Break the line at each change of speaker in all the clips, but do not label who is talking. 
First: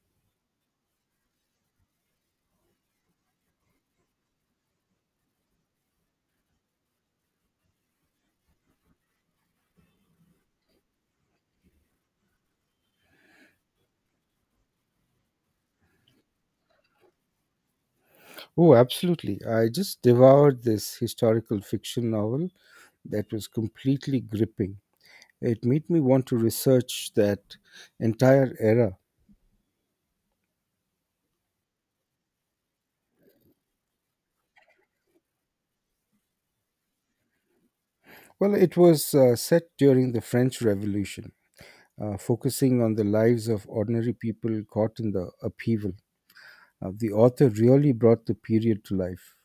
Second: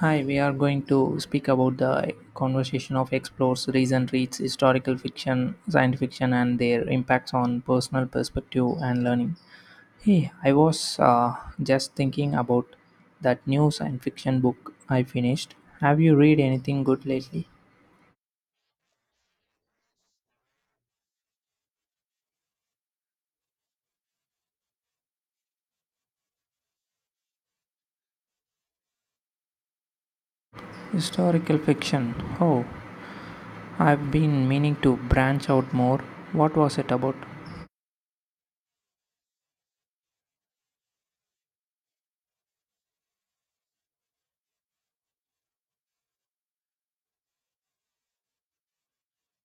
Hi, we are going to speak about the conversation of explores, reason, reads, historical fiction, science fiction, and their impacts on personal perspective and learning. Hey, I was just thinking about that new science fiction book I finished. Have you read anything good lately?
Oh, absolutely. I just devoured this historical fiction novel that was completely gripping. It made me want to research that entire era.
Historical fiction. Oh, I've been meaning to branch out more. What was it about?
Well, it was set during the French Revolution, focusing on the lives of ordinary people caught in the upheaval. The author really brought the period to life.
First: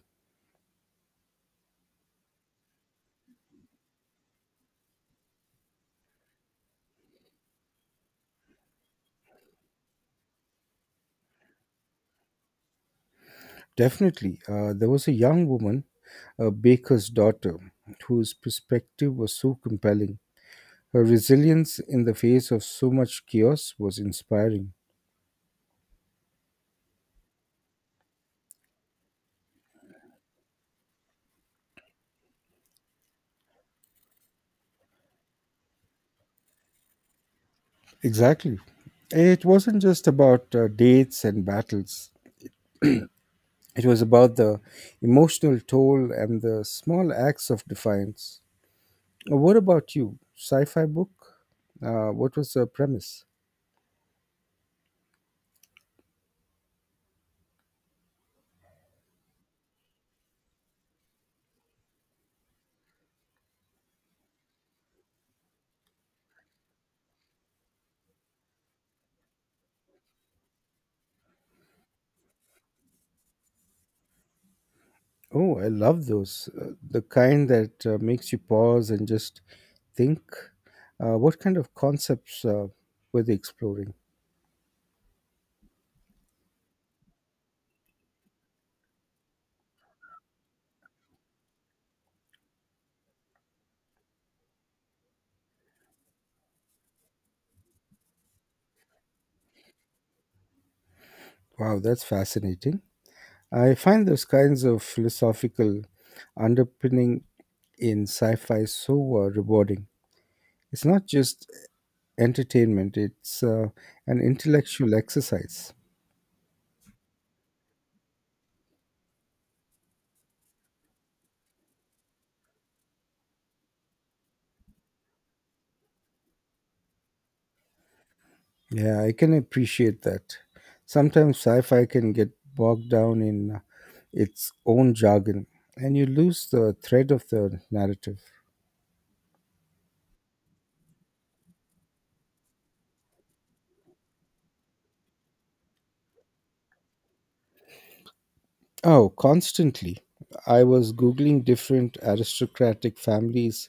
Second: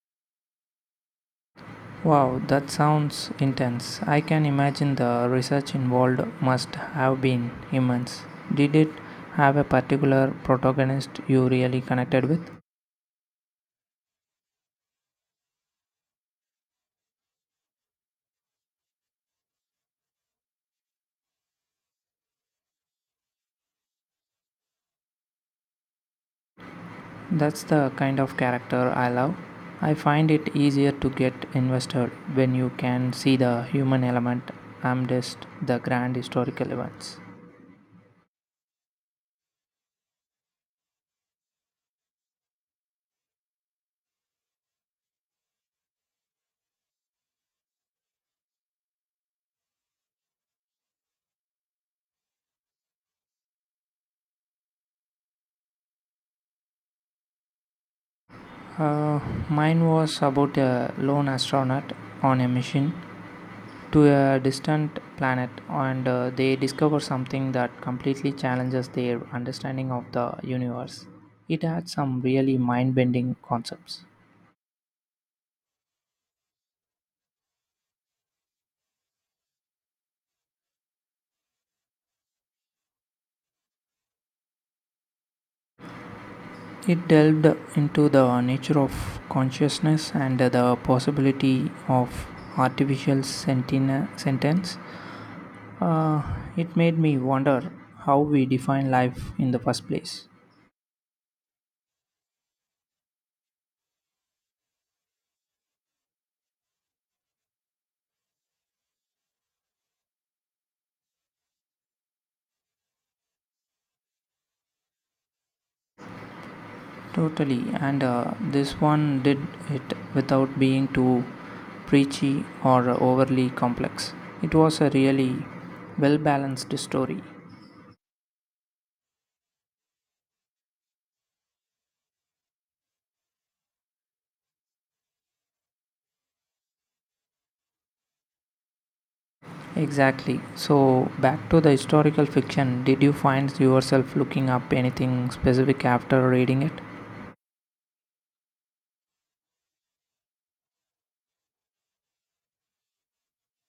Wow, that sounds intense. I can imagine the research involved must have been immense. Did it have a particular protagonist you really connected with?
Definitely, there was a young woman, a baker's daughter, whose perspective was so compelling. Her resilience in the face of so much chaos was inspiring.
That's the kind of character I love. I find it easier to get invested when you can see the human element amidst the grand historical events.
Exactly. It wasn't just about dates and battles, it was about the emotional toll and the small acts of defiance. What about you? Sci fi book? What was the premise?
Uh, Mine was about a lone astronaut on a mission to a distant planet, and they discover something that completely challenges their understanding of the universe. It had some really mind bending concepts.
Oh, I love those. The kind that makes you pause and just think. What kind of concepts were they exploring?
It delved into the nature of consciousness and the possibility of artificial sentence. Uh, it made me wonder how we define life in the first place.
Wow, that's fascinating. I find those kinds of philosophical underpinning in sci-fi so rewarding. It's not just entertainment; it's an intellectual exercise.
Totally, and this one did it without being too preachy or overly complex. It was a really well balanced story.
Yeah, I can appreciate that. Sometimes sci-fi can get bogged down in its own jargon, and you lose the thread of the narrative.
Exactly. So, back to the historical fiction, did you find yourself looking up anything specific after reading it?
Oh, constantly. I was Googling different aristocratic families,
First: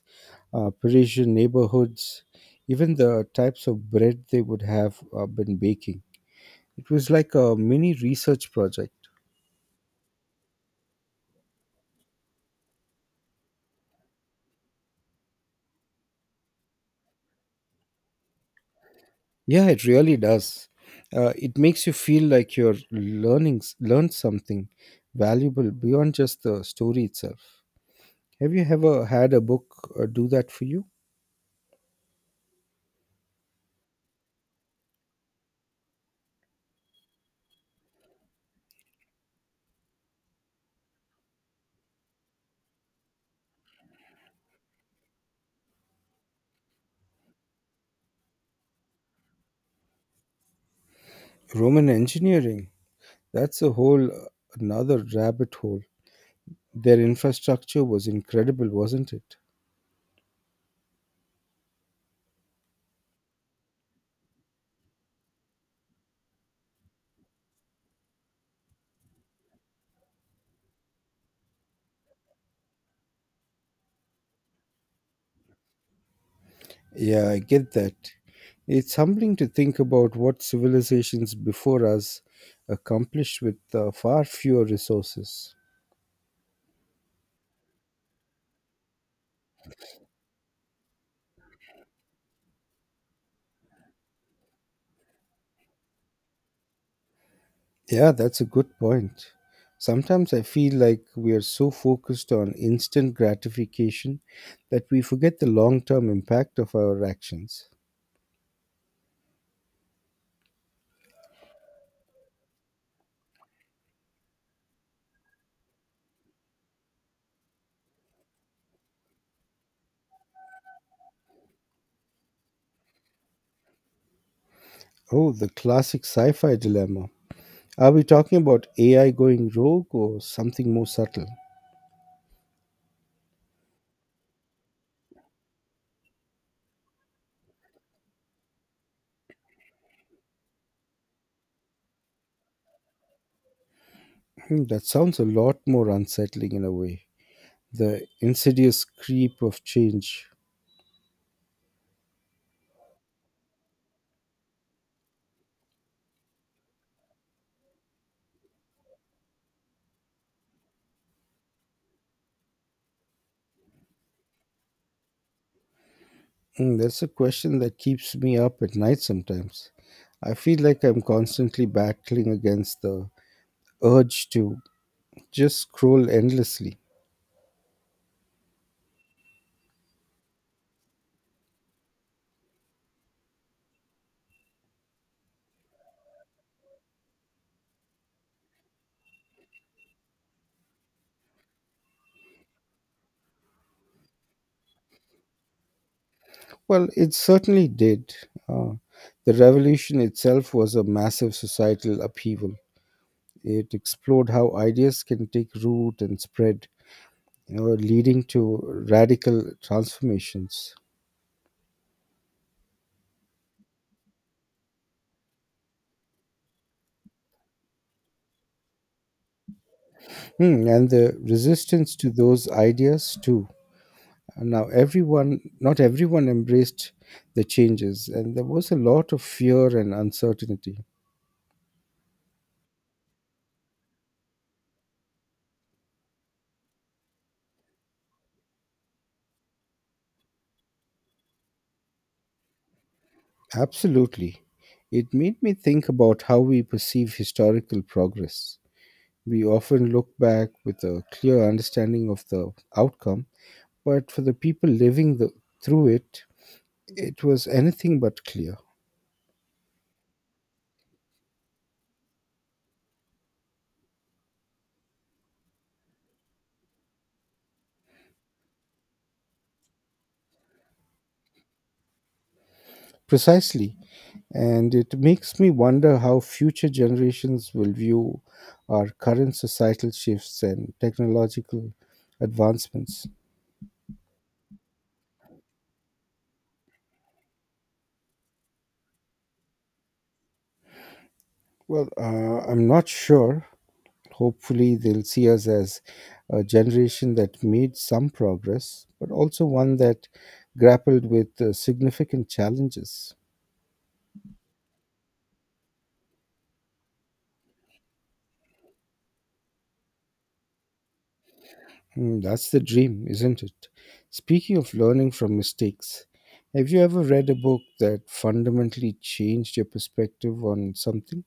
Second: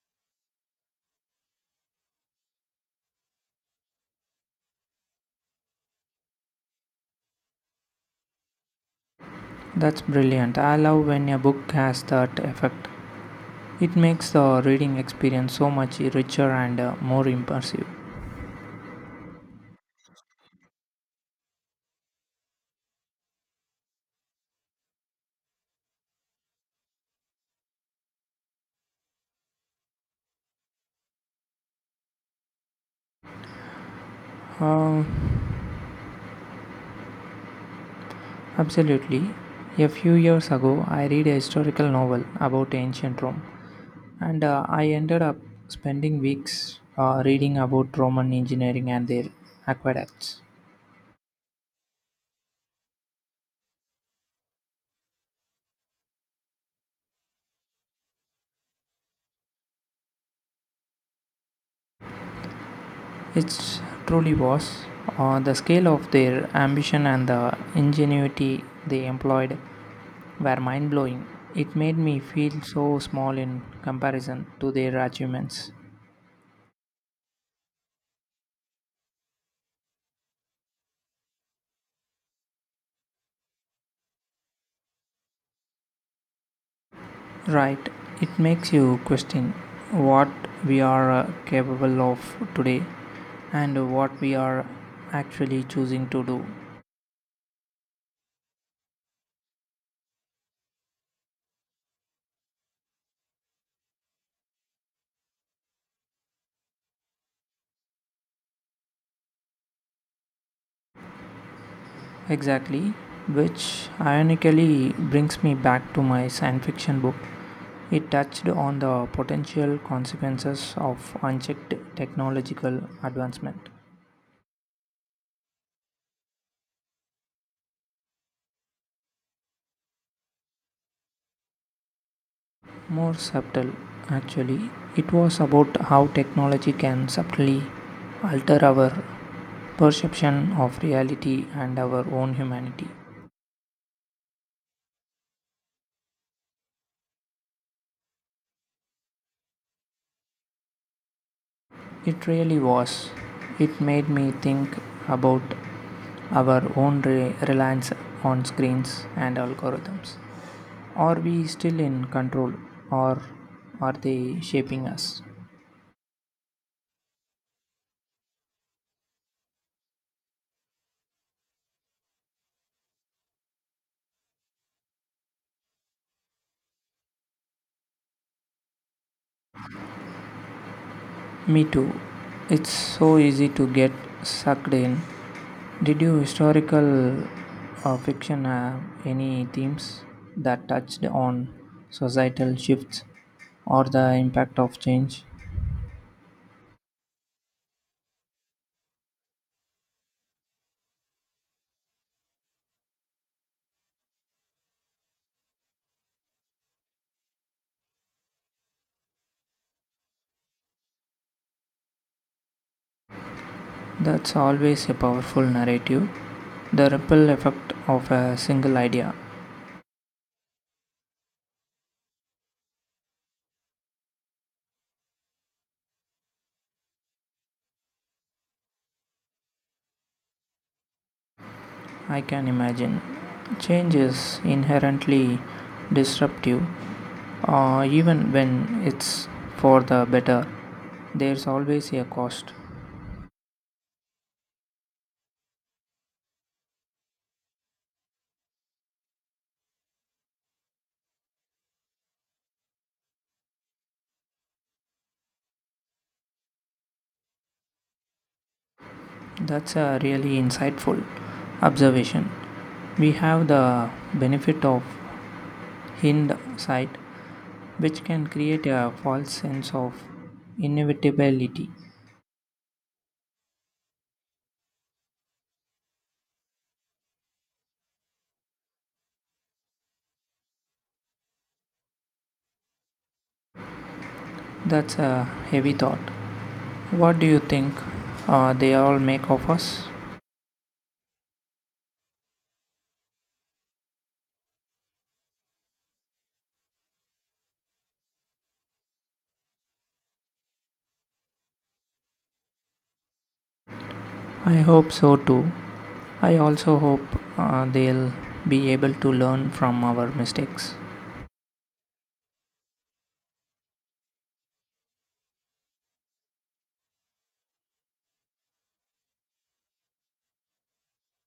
Parisian neighborhoods, even the types of bread they would have been baking. It was like a mini research project.
That's brilliant. I love when a book has that effect. It makes the reading experience so much richer and more immersive.
Yeah, it really does. It makes you feel like you're learned something valuable beyond just the story itself. Have you ever had a book do that for you?
Uh, Absolutely. A few years ago, I read a historical novel about ancient Rome, and I ended up spending weeks reading about Roman engineering and their aqueducts.
Roman engineering. That's a whole another rabbit hole. Their infrastructure was incredible, wasn't it?
It truly was. The scale of their ambition and the ingenuity they employed were mind blowing. It made me feel so small in comparison to their achievements.
Yeah, I get that. It's humbling to think about what civilizations before us accomplished with far fewer resources.
Right. It makes you question what we are capable of today and what we are actually choosing to do.
Yeah, that's a good point. Sometimes I feel like we are so focused on instant gratification that we forget the long term impact of our actions.
Exactly. Which ironically brings me back to my science fiction book. It touched on the potential consequences of unchecked technological advancement.
Oh, the classic sci fi dilemma. Are we talking about AI going rogue or something more subtle?
More subtle, actually. It was about how technology can subtly alter our perception of reality and our own humanity.
Hmm, that sounds a lot more unsettling in a way. The insidious creep of change.
It really was. It made me think about our own reliance on screens and algorithms. Are we still in control, or are they shaping us?
Hmm, that's a question that keeps me up at night sometimes. I feel like I'm constantly battling against the urge to just scroll endlessly.
Me too. It's so easy to get sucked in. Did you historical fiction have any themes that touched on societal shifts or the impact of change?
Well, it certainly did. Uh, the revolution itself was a massive societal upheaval. It explored how ideas can take root and spread, you know, leading to radical transformations.
That's always a powerful narrative. The ripple effect of a single idea.
Hmm, and the resistance to those ideas too. Now, not everyone embraced the changes, and there was a lot of fear and uncertainty.
I can imagine. Change is inherently disruptive, even when it's for the better. There's always a cost.
Absolutely. It made me think about how we perceive historical progress. We often look back with a clear understanding of the outcome, but for the people through it, it was anything but clear.
That's a really insightful observation. We have the benefit of hindsight, which can create a false sense of inevitability.
Precisely. And it makes me wonder how future generations will view our current societal shifts and technological advancements.
That's a heavy thought. What do you think they all make of us?
Well, I'm not sure. Hopefully, they'll see us as a generation that made some progress, but also one that grappled with significant challenges.
I hope so too. I also hope they'll be able to learn from our mistakes.
Mm, that's the dream, isn't it? Speaking of learning from mistakes, have you ever read a book that fundamentally changed your perspective on something?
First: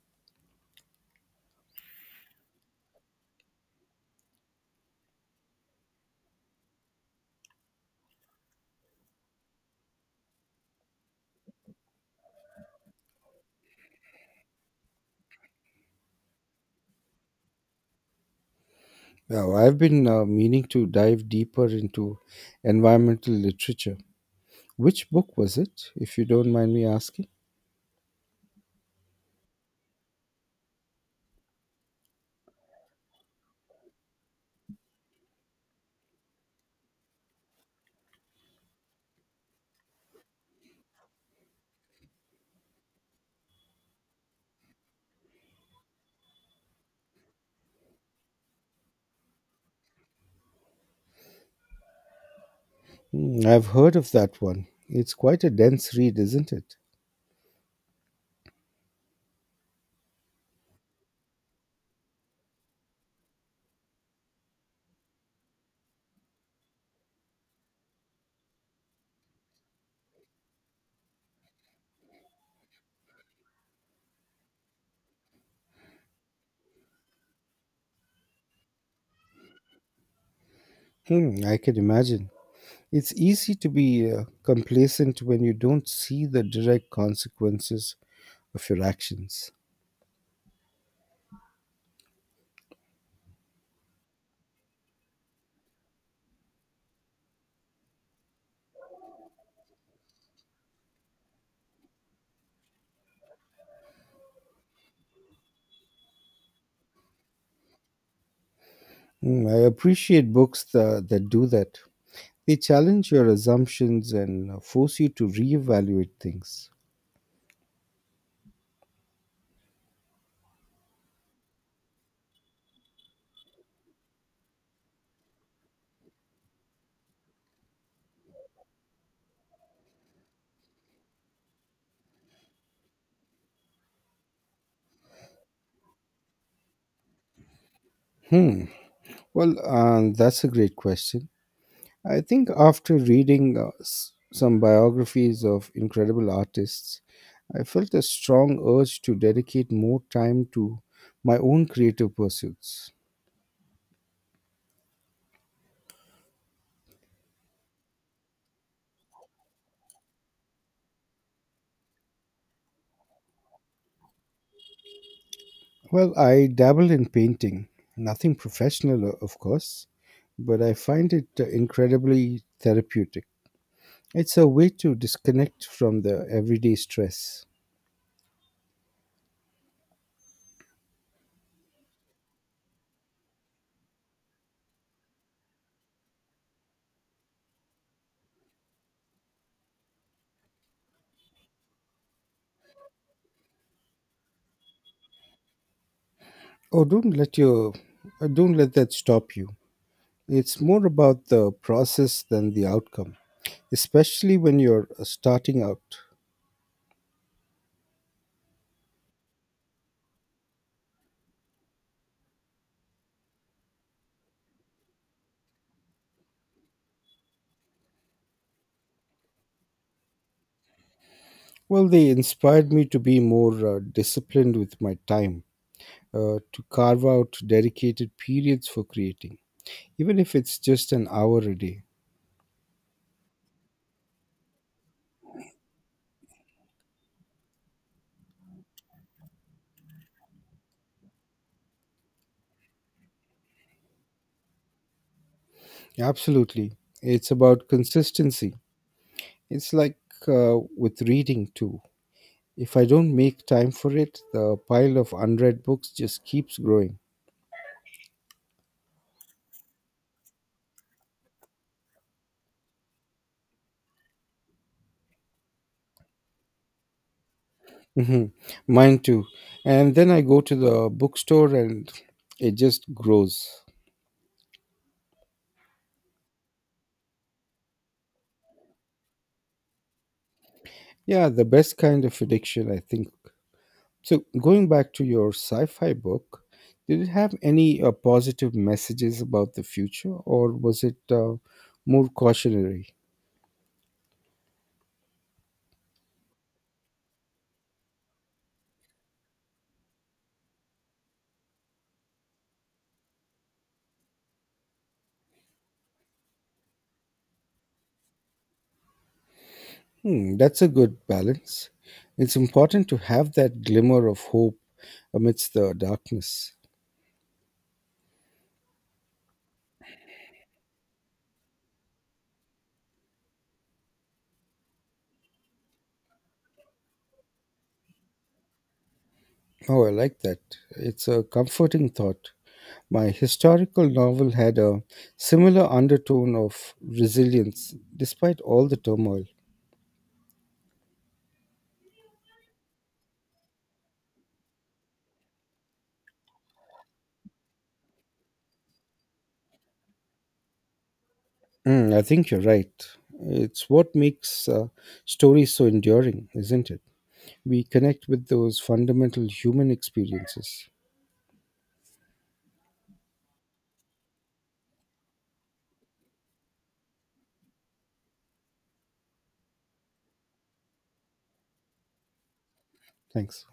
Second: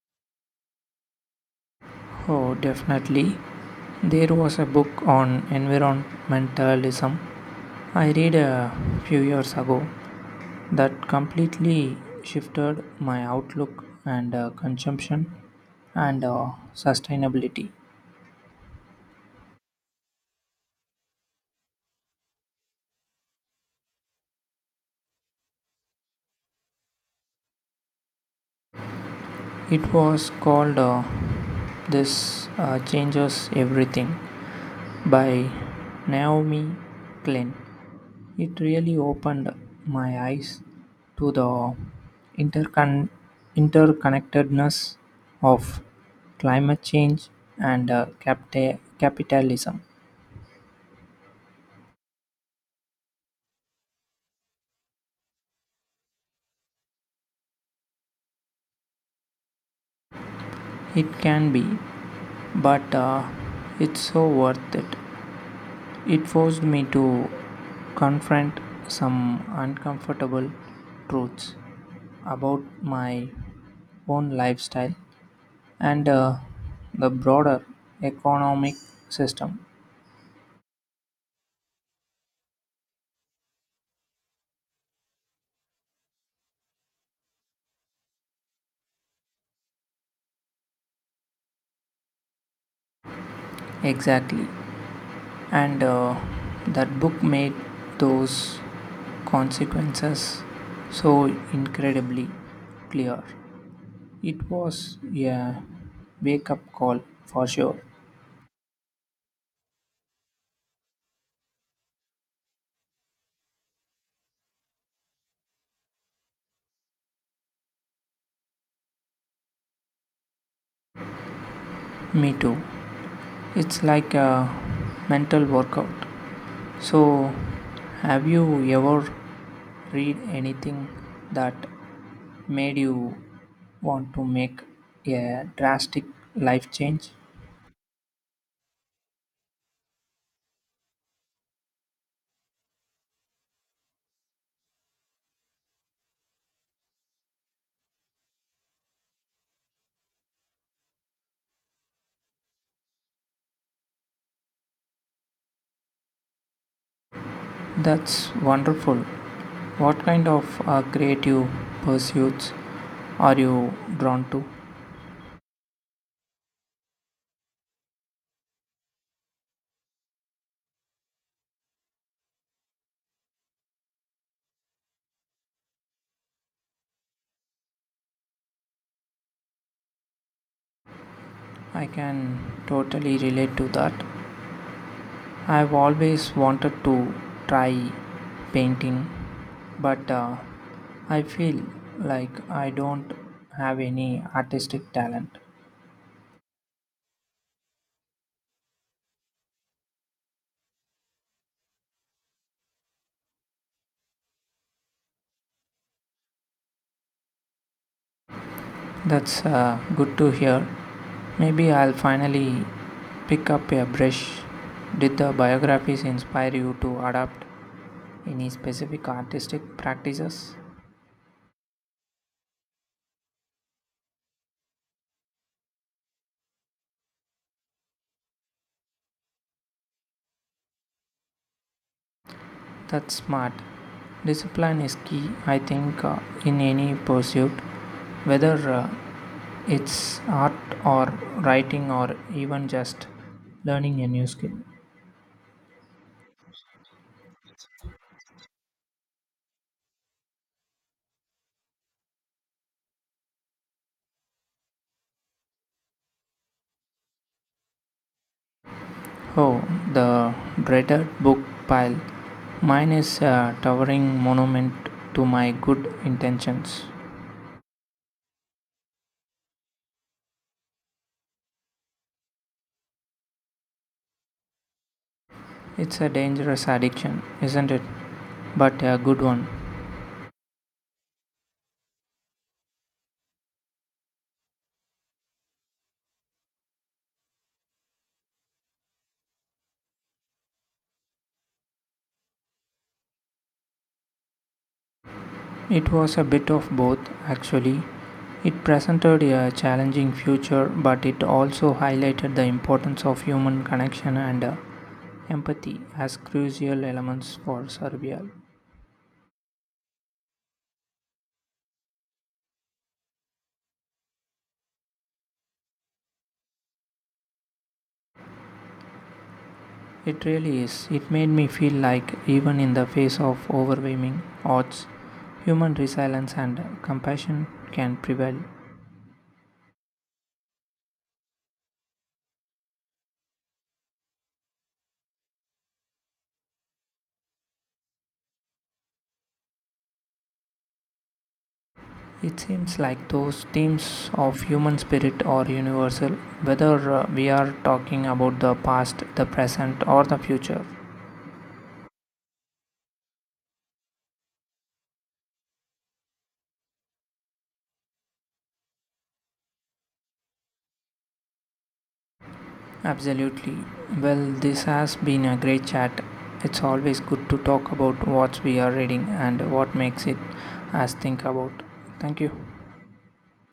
Oh, definitely. There was a book on environmentalism I read a few years ago that completely shifted my outlook and consumption and sustainability.
Now, I've been meaning to dive deeper into environmental literature. Which book was it, if you don't mind me asking?
It was called This Changes Everything by Naomi Klein. It really opened my eyes to the intercon- interconnectedness of climate change and capitalism.
Hmm, I've heard of that one. It's quite a dense read, isn't it?
It can be, but it's so worth it. It forced me to confront some uncomfortable truths about my own lifestyle and the broader economic system.
Hmm, I can imagine. It's easy to be complacent when you don't see the direct consequences of your actions.
Exactly. And that book made those consequences so incredibly clear. It was a wake up call for sure.
Mm, I appreciate books that do that. They challenge your assumptions and force you to reevaluate things.
Me too. It's like a mental workout. So, have you ever read anything that made you want to make a drastic life change?
Hmm. Well, that's a great question. I think after reading some biographies of incredible artists, I felt a strong urge to dedicate more time to my own creative pursuits.
That's wonderful. What kind of creative pursuits are you drawn to?
Well, I dabble in painting, nothing professional, of course, but I find it incredibly therapeutic. It's a way to disconnect from the everyday stress.
I can totally relate to that. I've always wanted to try painting, but I feel like I don't have any artistic talent.
Oh, don't let that stop you. It's more about the process than the outcome, especially when you're starting out.
That's good to hear. Maybe I'll finally pick up a brush. Did the biographies inspire you to adapt any specific artistic practices?
Well, they inspired me to be more disciplined with my time, to carve out dedicated periods for creating, even if it's just an hour a day.
That's smart. Discipline is key, I think, in any pursuit, whether it's art or writing or even just learning a new skill.
Absolutely. It's about consistency. It's like with reading too. If I don't make time for it, the pile of unread books just keeps growing.
Oh, the dreaded book pile. Mine is a towering monument to my good intentions.
hmm Mine too. And then I go to the bookstore and it just grows.
It's a dangerous addiction, isn't it? But a good one.
Yeah, the best kind of addiction, I think. So, going back to your sci fi book, did it have any positive messages about the future or was it more cautionary?
It was a bit of both, actually. It presented a challenging future, but it also highlighted the importance of human connection and empathy as crucial elements for survival.
Hmm, that's a good balance. It's important to have that glimmer of hope amidst the darkness.
It really is. It made me feel like, even in the face of overwhelming odds, human resilience and compassion can prevail.
Oh, I like that. It's a comforting thought. My historical novel had a similar undertone of resilience despite all the turmoil.
It seems like those themes of human spirit are universal, whether we are talking about the past, the present, or the future.
Mm, I think you're right. It's what makes stories so enduring, isn't it? We connect with those fundamental human experiences.
Absolutely. Well, this has been a great chat. It's always good to talk about what we are reading and what makes it us think about. Thank you.
Thanks.